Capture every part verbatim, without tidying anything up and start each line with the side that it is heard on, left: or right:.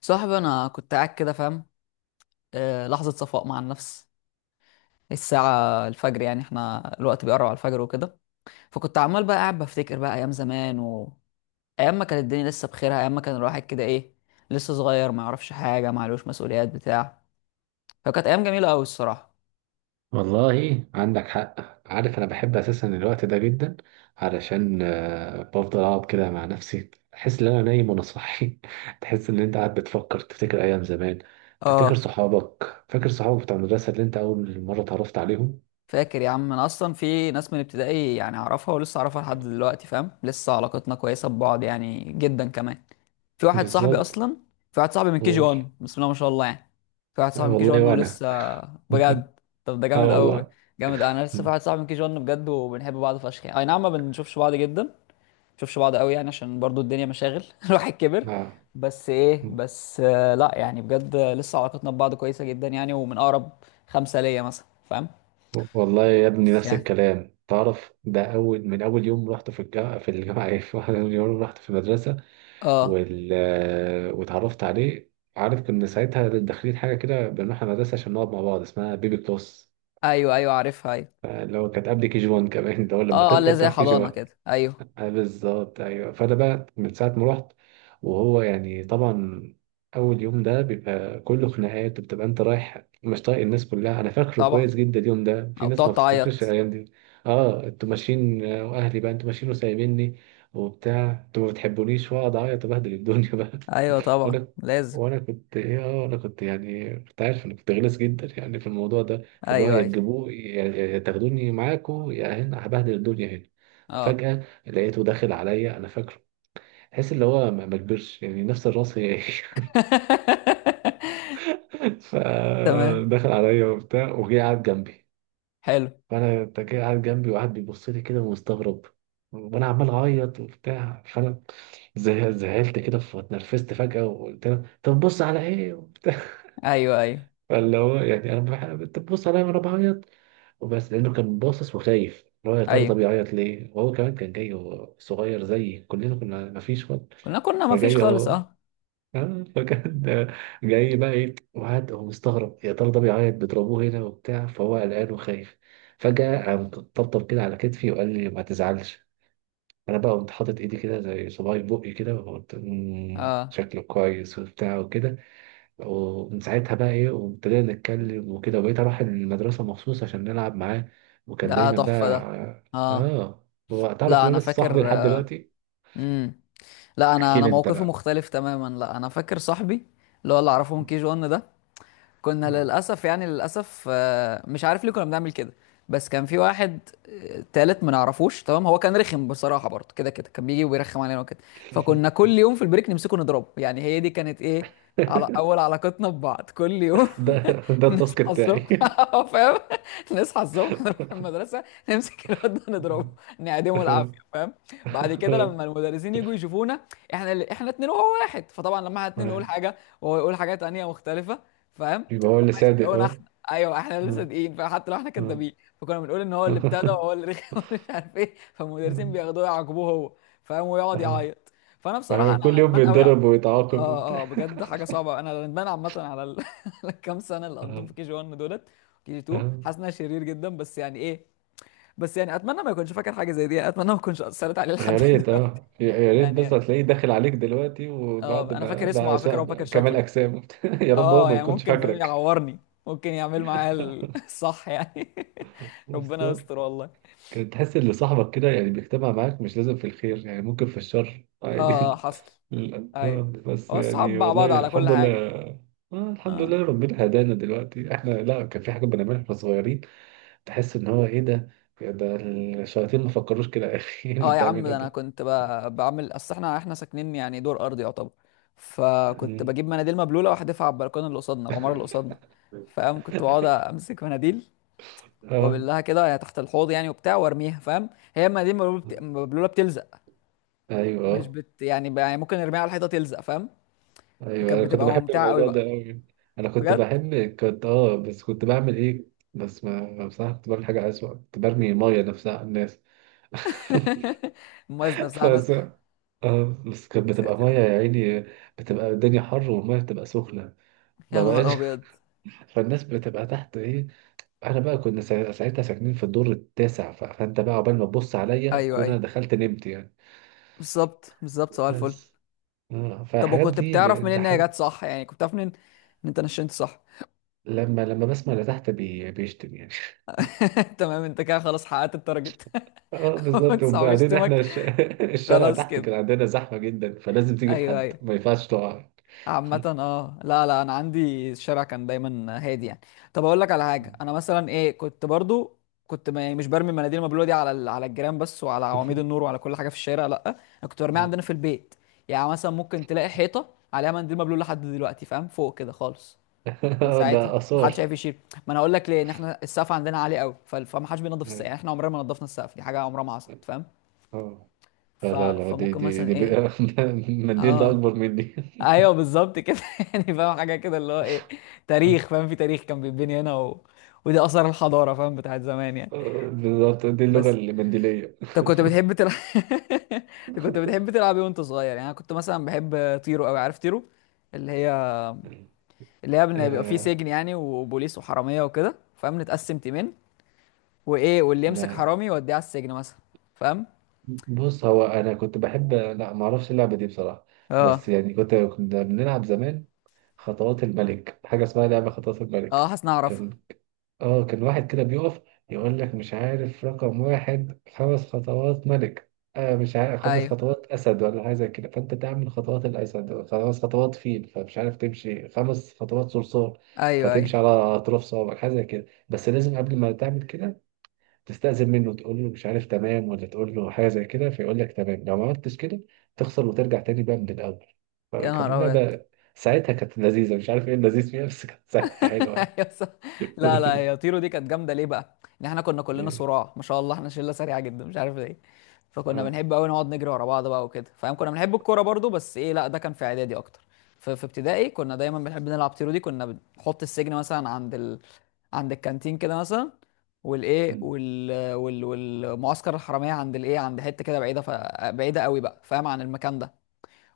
left: صاحبي انا كنت قاعد كده فاهم. آه، لحظه صفاء مع النفس، الساعه الفجر، يعني احنا الوقت بيقرب على الفجر وكده. فكنت عمال بقى قاعد بفتكر بقى ايام زمان و ايام ما كانت الدنيا لسه بخيرها، ايام ما كان الواحد كده ايه، لسه صغير ما يعرفش حاجه ما عليهوش مسؤوليات بتاع. فكانت ايام جميله قوي الصراحه.
right: والله عندك حق. عارف انا بحب اساسا الوقت ده جدا، علشان آه، بفضل اقعد كده مع نفسي، احس ان انا نايم وانا صاحي. تحس ان انت قاعد بتفكر، تفتكر ايام زمان، تفتكر
left: اه
right: صحابك، فاكر صحابك بتاع المدرسه اللي انت اول مره اتعرفت عليهم.
left: فاكر يا عم، انا اصلا في ناس من ابتدائي يعني اعرفها ولسه اعرفها لحد دلوقتي، فاهم؟ لسه علاقتنا كويسه ببعض يعني، جدا كمان. في واحد صاحبي
right: بالظبط.
left: اصلا في واحد صاحبي من كي جي
right: دول
left: واحد بسم الله ما شاء الله يعني. في واحد
right: أي
left: صاحبي من كي جي واحد
right: والله. وانا.
left: ولسه. بجد. طب ده
right: اه
left: جامد قوي.
right: والله.
left: جامد، انا لسه في
right: مم.
left: واحد صاحبي من كي جي واحد بجد وبنحب بعض فشخ يعني، اي نعم ما بنشوفش بعض جدا، ما بنشوفش بعض قوي، يعني عشان برضو الدنيا مشاغل، الواحد كبر.
right: اه.
left: بس ايه،
right: مم.
left: بس آه، لا يعني بجد، آه، لسه علاقتنا ببعض كويسة جدا يعني، ومن اقرب خمسة ليا مثلا، فاهم؟
right: والله يا ابني،
left: بس
right: نفس
left: يعني
right: الكلام. تعرف ده اول من اول يوم رحت في الجامعه في الجامعه ايه من اول يوم رحت في المدرسه.
left: اه.
right: وال... واتعرفت عليه. عارف كنا ساعتها داخلين حاجة كده، بنروح المدرسة عشان نقعد مع بعض، اسمها بيبي كلوس،
left: ايوه ايوه عارفها ايوه.
right: اللي هو كانت قبل كي جي واحد كمان، اللي هو لما
left: اه اه اللي
right: تكبر
left: هي زي
right: تروح كي جي
left: حضانة
right: واحد.
left: كده، ايوه.
right: آه، بالظبط، ايوه. فانا بقى من ساعة ما رحت، وهو يعني طبعا اول يوم ده بيبقى كله خناقات، وبتبقى انت رايح مش طايق الناس كلها. انا فاكره
left: طبعا.
right: كويس جدا اليوم ده، في
left: او
right: ناس ما
left: بتقعد
right: بتفتكرش
left: تعيط.
right: الايام دي. اه، انتوا ماشيين، آه، واهلي بقى انتوا ماشيين وسايبيني وبتاع، انتوا ما بتحبونيش، واقعد اعيط وبهدل الدنيا بقى.
left: ايوه طبعا
right: وانا
left: لازم.
right: وانا كنت ايه اه انا كنت يعني كنت عارف انا كنت غلس جدا يعني في الموضوع ده. فاللي هو
left: ايوه
right: يا
left: ايوه
right: تجيبوه، يا يا- يا تاخدوني معاكم، يا هنا هبهدل الدنيا هنا.
left: اه.
right: فجأة لقيته داخل عليا، انا فاكره، تحس اللي هو ما ما كبرش يعني، نفس الراس، هي هي.
left: تمام.
right: فدخل عليا وبتاع، وجه قعد جنبي.
left: حلو.
right: فانا أنت جاي قاعد جنبي، وقعد بيبص لي كده ومستغرب، وانا عمال اعيط وبتاع. فانا زه- زهقت كده، فاتنرفزت فجأة، وقلت له طب بص على ايه وبتاع.
left: ايوه ايوه
right: فاللي هو يعني انا بح- انت بتبص عليا وانا بعيط وبس، لانه كان باصص وخايف، اللي هو يا ترى ده
left: ايوه.
right: بيعيط ليه. وهو كمان كان جاي وهو صغير زيي، كلنا كنا ما فيش وقت.
left: كنا كنا ما فيش
right: فجاي
left: خالص
right: اهو.
left: اه.
right: آه، فكان آه، جاي بقى ايه، وقعد هو مستغرب، يا ترى ده بيعيط، بيضربوه هنا وبتاع، فهو قلقان وخايف. فجأة قام طبطب كده على كتفي وقال لي ما تزعلش. انا بقى قمت حاطط ايدي كده زي صباعي في بقي كده، وقلت "مم،
left: اه
right: شكله كويس" وبتاع وكده. ومن ساعتها بقى ايه، وابتدينا نتكلم وكده، وبقيت اروح المدرسة مخصوص عشان نلعب معاه، وكان
left: ده
right: دايما بقى.
left: تحفة ده. اه
right: اه. هو تعرف
left: لا
right: ان
left: انا
right: انا لسه صاحبي
left: فاكر.
right: لحد دلوقتي.
left: امم. لا انا
right: احكي
left: انا
right: لي انت
left: موقفي
right: بقى.
left: مختلف تماما، لا انا فاكر صاحبي اللي هو اللي اعرفه من كي جي واحد ده. كنا
right: آه.
left: للأسف يعني للأسف، آه، مش عارف ليه كنا بنعمل كده. بس كان في واحد آه، تالت ما نعرفوش، تمام؟ هو كان رخم بصراحة برضه، كده كده كان بيجي ويرخم علينا وكده. فكنا كل يوم في البريك نمسكه نضربه، يعني هي دي كانت ايه على أول علاقتنا ببعض، كل يوم
right: ده ده التاسك
left: نصحى
right: بتاعي.
left: الصبح اه فاهم، نصحى الصبح نروح المدرسه نمسك الواد ده نضربه نعدمه العافيه فاهم. بعد كده لما المدرسين يجوا يشوفونا، احنا اللي احنا اتنين وهو واحد، فطبعا لما احنا اتنين نقول حاجه وهو يقول حاجه تانيه مختلفه، فاهم؟
right: يبقى هو
left: هم
right: اللي صادق.
left: هيصدقونا
right: اه.
left: احنا، ايوه احنا اللي
right: آه.
left: صادقين فحتى لو احنا
right: آه.
left: كدابين. فكنا بنقول ان هو اللي ابتدى وهو اللي رخم ومش عارف ايه، فالمدرسين بياخدوه يعاقبوه هو فاهم ويقعد
right: آه.
left: يعيط. فانا بصراحه
right: آه. كل
left: انا
right: يوم
left: ندمان قوي.
right: بيتضرب ويتعاقب
left: اه اه
right: وبتاع.
left: بجد حاجه صعبه، انا ندمان عامه على ال... على الكام سنه اللي قضيتهم في
right: آه.
left: كي جي واحد دولت، كي جي اتنين
right: آه.
left: حاسس انها شرير جدا، بس يعني ايه. بس يعني اتمنى ما يكونش فاكر حاجه زي دي يعني، اتمنى ما اكونش اثرت عليه لحد
right: يا ريت،
left: دلوقتي
right: اه، يا يا ريت بس
left: يعني.
right: هتلاقيه داخل عليك دلوقتي، وبعد
left: اه انا
right: ما
left: فاكر اسمه
right: بقى
left: على فكره وفاكر
right: شا- كمال
left: شكله.
right: اجسام. يا رب هو
left: اه
right: ما
left: يعني
right: يكونش
left: ممكن فاهم
right: فاكرك.
left: يعورني، ممكن يعمل معايا ال- الصح يعني ربنا
right: بالظبط.
left: يستر والله.
right: كان تحس ان صاحبك كده يعني بيجتمع معاك، مش لازم في الخير يعني، ممكن في الشر
left: اه
right: عادي.
left: حصل.
right: لا، آه،
left: ايوه.
right: بس
left: هو الصحاب
right: يعني
left: مع
right: والله
left: بعض على كل
right: الحمد
left: حاجه.
right: لله. آه، الحمد
left: اه
right: لله ربنا هدانا دلوقتي احنا، لا كان في حاجه بنعملها واحنا صغيرين. تحس ان هو ايه ده، ده الشياطين ما فكروش كده. يا اخي إيه اللي
left: اه يا عم،
right: بتعمله
left: ده انا
right: ده؟
left: كنت ب- بعمل، اصل احنا احنا ساكنين يعني دور ارضي يعتبر، فكنت
right: مم.
left: بجيب مناديل مبلوله واحدفها على البلكونه اللي قصادنا، العماره اللي قصادنا، فاهم؟ كنت بقعد امسك مناديل
right: اه.
left: وابلها كده يعني تحت الحوض يعني وبتاع وارميها فاهم، هي المناديل مبلوله بت- مبلولة بتلزق،
right: ايوه.
left: مش
right: آه.
left: بت يعني, ب- يعني ممكن نرميها على الحيطه تلزق، فاهم؟
right: ايوه،
left: كانت
right: انا كنت
left: بتبقى
right: بحب
left: ممتعه قوي
right: الموضوع ده
left: بقى.
right: قوي. انا كنت
left: بجد.
right: بحب، كنت اه، بس كنت بعمل ايه؟ بس ما بصراحه كنت بعمل حاجه اسوأ، كنت برمي ميه نفسها على الناس.
left: المميز نفسها الناس.
right: فس اه، بس كانت
left: يا
right: بتبقى
left: ساتر
right: ميه
left: يا رب.
right: يا عيني، بتبقى الدنيا حر والميه بتبقى سخنه،
left: يا
right: ما
left: نهار
right: بقاش.
left: ابيض.
right: فالناس بتبقى تحت ايه، احنا بقى كنا سا- ساعتها ساكنين في الدور التاسع، ف- فانت بقى عقبال ما تبص عليا
left: ايوه
right: اكون
left: ايوه،
right: انا دخلت نمت يعني.
left: بالظبط بالظبط، سؤال الفل.
right: بس اه،
left: طب
right: فالحاجات
left: وكنت
right: دي
left: بتعرف
right: ب- ده
left: منين ان هي
right: حاجه.
left: جت صح يعني، كنت بتعرف منين ان انت نشنت صح؟
right: لما لما بسمع اللي تحت بي... بيشتم يعني.
left: تمام، انت كده خلاص حققت التارجت.
right: اه
left: ما
right: بالظبط.
left: تصعب
right: وبعدين احنا
left: يشتمك.
right: الش... الشارع
left: خلاص
right: تحت كان
left: كده.
right: عندنا زحمة جدا، فلازم تيجي في
left: ايوه
right: حد،
left: ايوه.
right: ما ينفعش تقع.
left: عامة اه لا لا انا عندي الشارع كان دايما هادي يعني. طب اقول لك على حاجة، انا مثلا ايه كنت برضو كنت، ما يعني مش برمي المناديل المبلولة دي على ال- على الجيران بس، وعلى عواميد النور وعلى كل حاجة في الشارع، لا انا كنت برميها عندنا في البيت يعني. مثلا ممكن تلاقي حيطة عليها منديل مبلول لحد دلوقتي فاهم، فوق كده خالص، من
right: ده
left: ساعتها
right: آثار.
left: محدش عارف يشيل. ما انا اقول لك ليه، ان احنا السقف عندنا عالي قوي، ف- فمحدش بينضف السقف يعني، احنا عمرنا ما نضفنا السقف، دي حاجة عمرها ما حصلت فاهم.
right: اه، لا
left: ف...
right: لا لا، دي
left: فممكن
right: دي
left: مثلا
right: دي بقى.
left: ايه،
right: المنديل ده
left: اه
right: أكبر مني.
left: ايوه بالظبط كده، يعني فاهم حاجه كده اللي هو ايه، تاريخ فاهم، في تاريخ كان بيتبني هنا و... ودي اثار الحضاره فاهم، بتاعت زمان يعني.
right: بالظبط، دي اللغة
left: بس.
right: المنديلية.
left: انت كنت بتحب تلعب انت كنت بتحب تلعب ايه وانت صغير؟ يعني انا كنت مثلا بحب طيرو قوي، عارف طيرو؟ اللي هي اللي هي بن- بيبقى فيه
right: آه.
left: سجن يعني، وبوليس وحراميه وكده فاهم، نتقسم تيمين، وايه واللي يمسك
right: لا،
left: حرامي يوديه على السجن مثلا، فاهم؟
right: بص هو أنا كنت بحب، لا ما أعرفش اللعبة دي بصراحة. بس
left: اه
right: يعني كنت، كنا بنلعب زمان خطوات الملك، حاجة اسمها لعبة خطوات
left: اه
right: الملك.
left: حاسس اني
right: كان
left: اعرفها.
right: اه، كان واحد كده بيقف، يقول لك مش عارف رقم واحد خمس خطوات ملك، آه مش عارف خمس
left: ايوه
right: خطوات أسد، ولا حاجة زي كده. فأنت تعمل خطوات الأسد، خمس خطوات فيل، فمش عارف، تمشي خمس خطوات صرصور،
left: ايوه ايوه.
right: فتمشي على أطراف صوابعك، حاجة زي كده. بس لازم قبل ما تعمل كده، تستأذن منه، تقول له مش عارف تمام، ولا تقول له حاجة زي كده، فيقول لك تمام. لو ما عملتش كده تخسر، وترجع تاني بقى من الأول.
left: يا نهار
right: فكان
left: ابيض.
right: لعبة ساعتها كانت لذيذة، مش عارف إيه اللذيذ فيها، بس كانت ساعتها حلوة يعني.
left: أيوة صح. لا لا هي طيرو دي كانت جامده ليه بقى؟ ان احنا كنا كلنا صراع ما شاء الله، احنا شله سريعه جدا مش عارف ليه، فكنا
right: اه.
left: بنحب قوي نقعد نجري ورا بعض بقى وكده فاهم. كنا بنحب الكوره برضو، بس ايه لا ده كان في اعدادي اكتر. في في ابتدائي كنا دايما بنحب نلعب طيرو دي، كنا بنحط السجن مثلا عند ال... عند الكانتين كده مثلا، والايه
right: مم.
left: وال... وال... والمعسكر الحراميه عند الايه، عند حته كده بعيده، ف... بعيده قوي بقى فاهم عن المكان ده.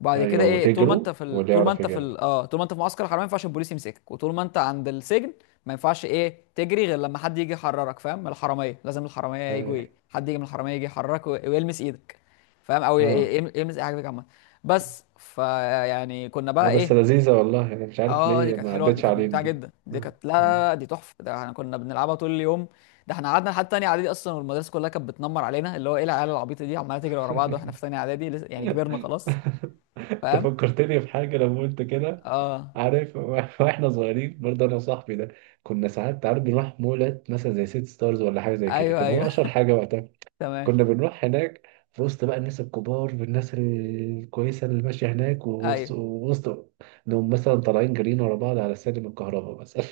left: بعد كده
right: ايوه،
left: ايه، طول ما انت
right: وتجروا
left: في ال...
right: واللي
left: طول ما
right: يعرف
left: انت في ال...
right: يجيبها.
left: اه طول ما انت في معسكر الحراميه ما ينفعش البوليس يمسكك، وطول ما انت عند السجن ما ينفعش ايه تجري، غير لما حد يجي يحررك فاهم، من الحراميه، لازم الحراميه يجوا
right: ايوه.
left: ايه، حد يجي من الحراميه يجي يحررك و... ويلمس ايدك فاهم، او ي...
right: اه،
left: ي- يلمس اي حاجه فيك عامه. بس فيعني كنا
right: لا
left: بقى ايه.
right: بس لذيذة والله، انا مش عارف
left: اه دي
right: ليه
left: كانت
right: ما
left: حلوه، دي
right: عدتش
left: كانت
right: علينا
left: ممتعه
right: دي.
left: جدا، دي
right: آه.
left: كانت لا لا
right: مم.
left: لا، دي تحفه، ده احنا كنا بنلعبها طول اليوم. ده احنا قعدنا لحد تانية اعدادي اصلا، والمدرسه كلها كانت بتنمر علينا، اللي هو ايه العيال العبيطه دي عماله تجري ورا بعض واحنا في تانية اعدادي لسه- يعني كبرنا خلاص
right: انت
left: فاهم.
right: فكرتني في حاجة لما انت كده،
left: اه
right: عارف. واحنا صغيرين برضه انا وصاحبي ده، كنا ساعات عارف بنروح مولات مثلا زي سيتي ستارز، ولا حاجة زي كده،
left: ايوه
right: كان هو
left: ايوه.
right: اشهر حاجة وقتها.
left: تمام.
right: كنا بنروح هناك، في وسط بقى الناس الكبار والناس الكويسة اللي ماشية هناك، ووسط
left: ايوه.
right: ووسط- انهم مثلا طالعين جريين ورا بعض على سلم الكهرباء مثلا،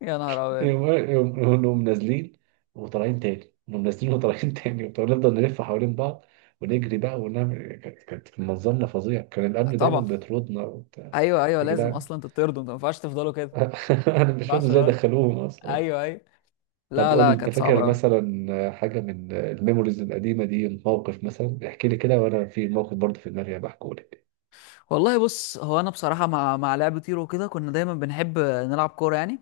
left: يا نهار ابيض.
right: يقوم يقوم- يقوم نازلين وطالعين تاني، نقوم نازلين وطالعين تاني، ونفضل نلف حوالين بعض ونجري بقى ونعمل، كانت كانت منظرنا فظيع. كان الأمن دايما
left: طبعا
right: بيطردنا وبتاع.
left: ايوه ايوه،
right: يا
left: لازم
right: جدعان.
left: اصلا تطردوا، انت ما ينفعش تفضلوا كده.
right: أنا مش
left: ما
right: فاهم
left: ينفعش
right: إزاي
left: غلط.
right: دخلوهم أصلا.
left: ايوه ايوه.
right: طب
left: لا
right: قول
left: لا
right: لي، أنت
left: كانت صعبه
right: فاكر
left: قوي.
right: مثلا حاجة من الميموريز القديمة دي، موقف مثلا؟ احكي لي كده، وأنا في موقف برضه في دماغي بحكوا لك.
left: والله بص، هو انا بصراحه مع مع لعب تيرو كده كنا دايما بنحب نلعب كوره يعني.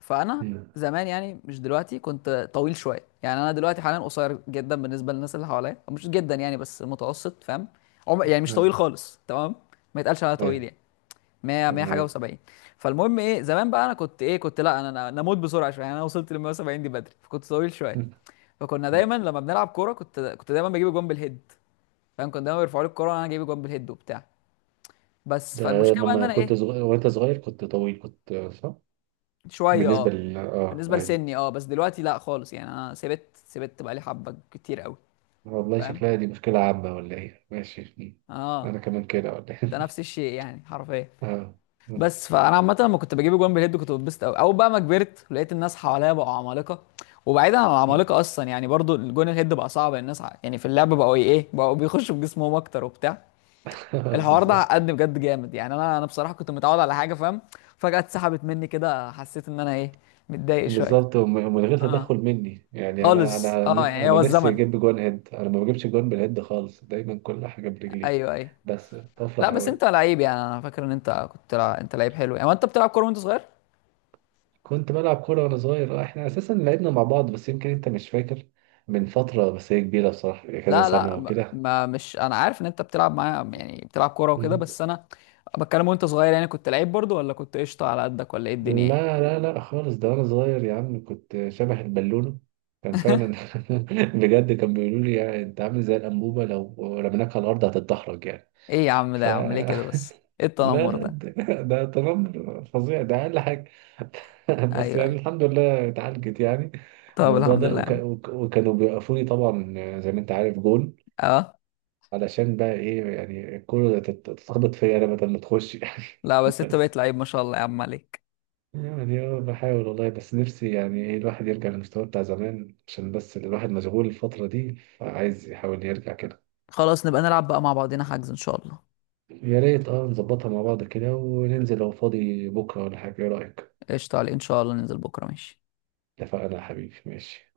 left: فانا زمان يعني مش دلوقتي كنت طويل شويه يعني، انا دلوقتي حاليا قصير جدا بالنسبه للناس اللي حواليا، مش جدا يعني بس متوسط فاهم. عم... يعني مش طويل خالص تمام، ما يتقالش عليا طويل
right: أيوه.
left: يعني. مية مية حاجه
right: تمام.
left: و70. فالمهم ايه، زمان بقى انا كنت ايه كنت، لا انا انا أنا اموت بسرعه شويه يعني، انا وصلت لل مية وسبعين دي بدري، فكنت طويل شويه. فكنا دايما لما بنلعب كوره كنت كنت دايما بجيب جون بالهيد فاهم، كنت دايما بيرفعوا لي الكوره وانا جايب جون بالهيد وبتاع. بس
right: ده
left: فالمشكله بقى ان
right: لما
left: انا
right: كنت
left: ايه.
right: صغير، وأنت صغير كنت طويل، كنت صح؟
left: شويه اه.
right: بالنسبة لل، آه
left: بالنسبه
right: أيوه.
left: لسني اه، بس دلوقتي لا خالص يعني، انا سبت سبت بقى لي حبه كتير قوي
right: والله
left: فاهم.
right: شكلها دي مشكلة عامة ولا إيه؟ ماشي.
left: اه
right: أنا كمان كده، ولا
left: ده
right: إيه؟
left: نفس الشيء يعني حرفيا.
right: آه.
left: بس فانا عامه لما كنت بجيب جوان بالهيد كنت بتبسط قوي، او بقى ما كبرت لقيت الناس حواليا بقوا عمالقه. وبعيدا عن العمالقه اصلا، يعني برضو الجون الهيد بقى صعب، الناس ع- يعني في اللعبه بقوا ايه، بقوا بيخشوا بجسمهم اكتر وبتاع.
right: آه.
left: الحوار ده
right: بالظبط.
left: عقدني بجد جامد يعني، انا انا بصراحه كنت متعود على حاجه فاهم، فجاه اتسحبت مني كده، حسيت ان انا ايه متضايق شويه.
right: بالظبط. وم- ومن غير
left: اه
right: تدخل مني يعني. أنا
left: خالص
right: أنا
left: اه، يعني
right: أنا
left: هو
right: نفسي
left: الزمن.
right: أجيب جوان هيد، أنا ما بجيبش جوان بالهيد خالص، دايما كل حاجة برجلي،
left: ايوه ايوه.
right: بس
left: لا
right: بفرح
left: بس
right: أوي.
left: انت لعيب يعني، انا فاكر ان انت كنت لع... انت لعيب حلو يعني، هو انت بتلعب كوره وانت صغير؟
right: كنت بلعب كورة وأنا صغير، آه، إحنا أساسا لعبنا مع بعض، بس يمكن أنت مش فاكر، من فترة، بس هي كبيرة بصراحة، كذا
left: لا لا
right: سنة
left: ما
right: وكده.
left: ما- مش انا عارف ان انت بتلعب معايا يعني بتلعب كوره وكده، بس انا بتكلم وانت صغير يعني، كنت لعيب برضو ولا كنت قشطه على قدك ولا ايه الدنيا يعني؟
right: لا لا لا خالص، ده وانا صغير يا عم كنت شبه البالون. كان فعلا. بجد كان بيقولوا لي يعني انت عامل زي الانبوبه، لو رميناك على الارض هتتدحرج يعني.
left: ايه يا عم، ده
right: ف
left: يا عم ليه كده، بس ايه
right: لا
left: التنمر
right: لا،
left: ده.
right: ده, ده تنمر فظيع ده، اقل حاجه. بس
left: ايوه
right: يعني
left: ايوه.
right: الحمد لله اتعالجت يعني،
left: طب
right: الموضوع
left: الحمد
right: ده.
left: لله يا
right: وك...
left: عم.
right: وك... وكانوا بيوقفوني طبعا، زي ما انت عارف، جون،
left: اه
right: علشان بقى ايه يعني الكوره تت- تتخبط فيا انا بدل ما تخش يعني.
left: لا بس انت
right: بس
left: بقيت لعيب ما شاء الله يا عم عليك.
right: يعني اه، بحاول والله، بس نفسي يعني ايه الواحد يرجع للمستوى بتاع زمان، عشان بس الواحد مشغول الفترة دي، فعايز يحاول يرجع كده.
left: خلاص نبقى نلعب بقى مع بعضنا، حجز ان شاء الله.
right: يا ريت، اه، نظبطها مع بعض كده، وننزل لو فاضي بكرة ولا حاجة، ايه رأيك؟
left: قشطه عليك، ان شاء الله ننزل بكره، ماشي.
right: اتفقنا يا حبيبي، ماشي.